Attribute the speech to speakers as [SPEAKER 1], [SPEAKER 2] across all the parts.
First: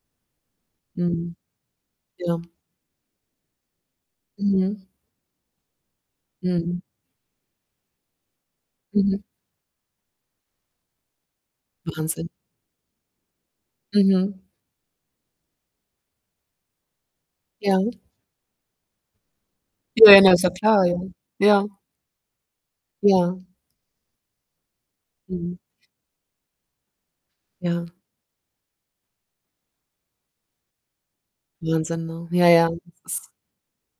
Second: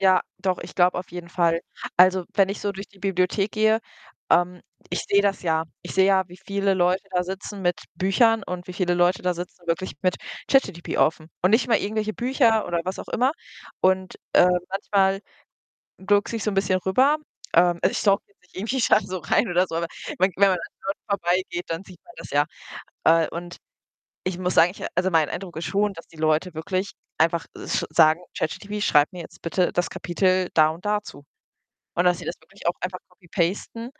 [SPEAKER 1] Ja, doch, ich glaube auf jeden
[SPEAKER 2] Mhm.
[SPEAKER 1] Fall. Also,
[SPEAKER 2] Ja.
[SPEAKER 1] wenn ich so durch die Bibliothek gehe ähm,
[SPEAKER 2] Mhm.
[SPEAKER 1] ich sehe das ja. Ich sehe ja, wie viele
[SPEAKER 2] Mhm.
[SPEAKER 1] Leute da sitzen mit Büchern und wie viele Leute
[SPEAKER 2] Mhm.
[SPEAKER 1] da sitzen wirklich mit ChatGPT offen und nicht mal irgendwelche
[SPEAKER 2] Wahnsinn.
[SPEAKER 1] Bücher oder was auch immer. Und,
[SPEAKER 2] Mhm.
[SPEAKER 1] ähm, manchmal gluckse ich so 'n bisschen rüber.
[SPEAKER 2] Ja.
[SPEAKER 1] Ähm, also, ich stalke jetzt nicht irgendwie da so rein oder so, aber,
[SPEAKER 2] Ja,
[SPEAKER 1] wenn
[SPEAKER 2] na ist
[SPEAKER 1] wenn
[SPEAKER 2] doch
[SPEAKER 1] man an den
[SPEAKER 2] klar, ja.
[SPEAKER 1] Leuten
[SPEAKER 2] Ja.
[SPEAKER 1] vorbeigeht, dann sieht man das ja. Äh,
[SPEAKER 2] Ja.
[SPEAKER 1] und ich muss sagen ich also, mein
[SPEAKER 2] Mhm.
[SPEAKER 1] Eindruck ist schon, dass die Leute wirklich einfach sch
[SPEAKER 2] Ja.
[SPEAKER 1] sagen: „ChatGPT, schreib mir jetzt bitte das Kapitel da und da zu.“ Und
[SPEAKER 2] Wahnsinn,
[SPEAKER 1] dass sie
[SPEAKER 2] ne?
[SPEAKER 1] das
[SPEAKER 2] Ja,
[SPEAKER 1] wirklich
[SPEAKER 2] ja.
[SPEAKER 1] auch einfach
[SPEAKER 2] Das ist
[SPEAKER 1] copy-pasten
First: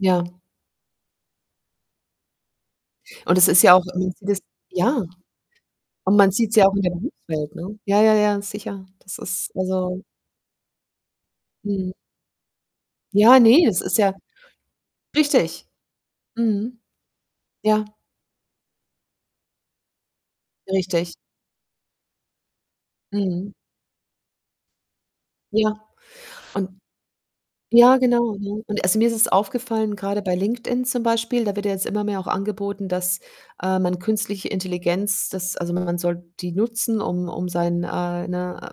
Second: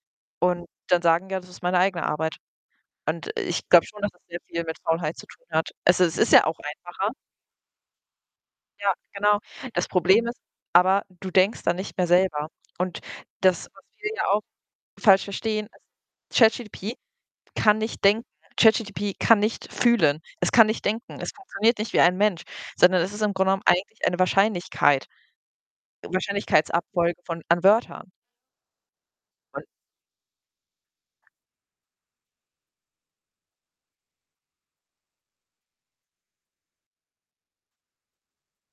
[SPEAKER 2] Ja.
[SPEAKER 1] und dann sagen: „Ja, das ist meine eigene Arbeit.“ Und
[SPEAKER 2] Und es ist
[SPEAKER 1] ich
[SPEAKER 2] ja auch
[SPEAKER 1] glaube
[SPEAKER 2] man
[SPEAKER 1] schon, dass
[SPEAKER 2] sieht
[SPEAKER 1] das
[SPEAKER 2] das
[SPEAKER 1] sehr viel mit
[SPEAKER 2] ja.
[SPEAKER 1] Faulheit zu tun hat. Es i
[SPEAKER 2] Und
[SPEAKER 1] es
[SPEAKER 2] man
[SPEAKER 1] ist ja
[SPEAKER 2] sieht's
[SPEAKER 1] auch
[SPEAKER 2] ja auch in der
[SPEAKER 1] einfacher.
[SPEAKER 2] Berufswelt, ne? Ja, ja, ja, sicher.
[SPEAKER 1] Ja,
[SPEAKER 2] Das
[SPEAKER 1] genau.
[SPEAKER 2] ist,
[SPEAKER 1] Das
[SPEAKER 2] also
[SPEAKER 1] Problem ist aber, du denkst dann
[SPEAKER 2] Mhm.
[SPEAKER 1] nicht mehr selber. Und
[SPEAKER 2] Ja, ne,
[SPEAKER 1] das
[SPEAKER 2] das
[SPEAKER 1] was
[SPEAKER 2] ist
[SPEAKER 1] wir
[SPEAKER 2] ja
[SPEAKER 1] ja auch falsch verstehen,
[SPEAKER 2] richtig.
[SPEAKER 1] ist
[SPEAKER 2] Mhm.
[SPEAKER 1] ChatGPT kann
[SPEAKER 2] Ja.
[SPEAKER 1] nicht denken, ChatGPT kann nicht fühlen. Es kann nicht
[SPEAKER 2] Richtig.
[SPEAKER 1] denken. Es funktioniert nicht wie ein Mensch, sondern es ist im Grunde
[SPEAKER 2] Mhm.
[SPEAKER 1] genommen eigentlich eine Wahrscheinlichkeit
[SPEAKER 2] Ja. Und
[SPEAKER 1] Wahrscheinlichkeitsabfolge von an
[SPEAKER 2] ja,
[SPEAKER 1] Wörtern.
[SPEAKER 2] genau, ne? Und also, mir ist es
[SPEAKER 1] Und
[SPEAKER 2] aufgefallen, grade bei LinkedIn zum Beispiel, da wird ja jetzt immer mehr auch angeboten, dass, ähm, man künstliche Intelligenz dass also, man soll die nutzen, um um sein, äh, ne,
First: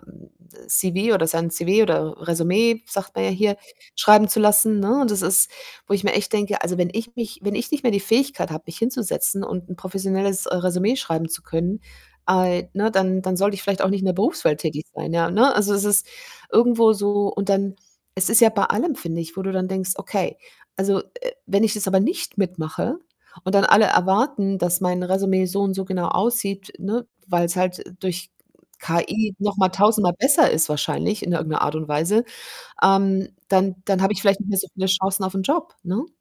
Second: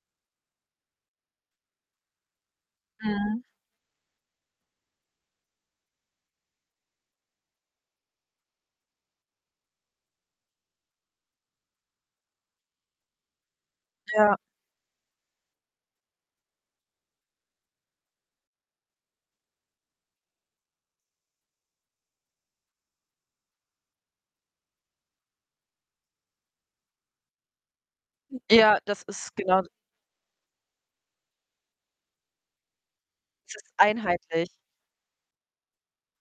[SPEAKER 2] äh, CV oder sein CV oder Résumé, sagt man ja
[SPEAKER 1] Mhm.
[SPEAKER 2] hier, schreiben zu lassen, ne? Und das ist wo ich mir echt denke: „Also, wenn ich mich wenn ich nicht mehr die Fähigkeit habe, mich hinzusetzen und 'n professionelles, äh, Résumé schreiben zu können, al ne, dann dann sollte ich vielleicht auch nicht in der
[SPEAKER 1] Ja.
[SPEAKER 2] Berufswelt tätig sein, ja, ne?“ Also, es ist irgendwo so und dann es ist ja bei allem, finde ich, wo du dann denkst: „Okay, also, äh, wenn ich jetzt aber nicht mitmache und dann alle erwarten, dass mein Résumé so und so genau aussieht, ne, weil's halt durch
[SPEAKER 1] Ja, das
[SPEAKER 2] KI
[SPEAKER 1] ist
[SPEAKER 2] noch
[SPEAKER 1] genau
[SPEAKER 2] mal tausendmal besser ist wahrscheinlich in irgend 'ner Art und Weise, ähm,
[SPEAKER 1] es ist
[SPEAKER 2] dann dann habe ich vielleicht
[SPEAKER 1] einheitlich.
[SPEAKER 2] nicht mehr so viele Chancen auf 'n Job”, ne?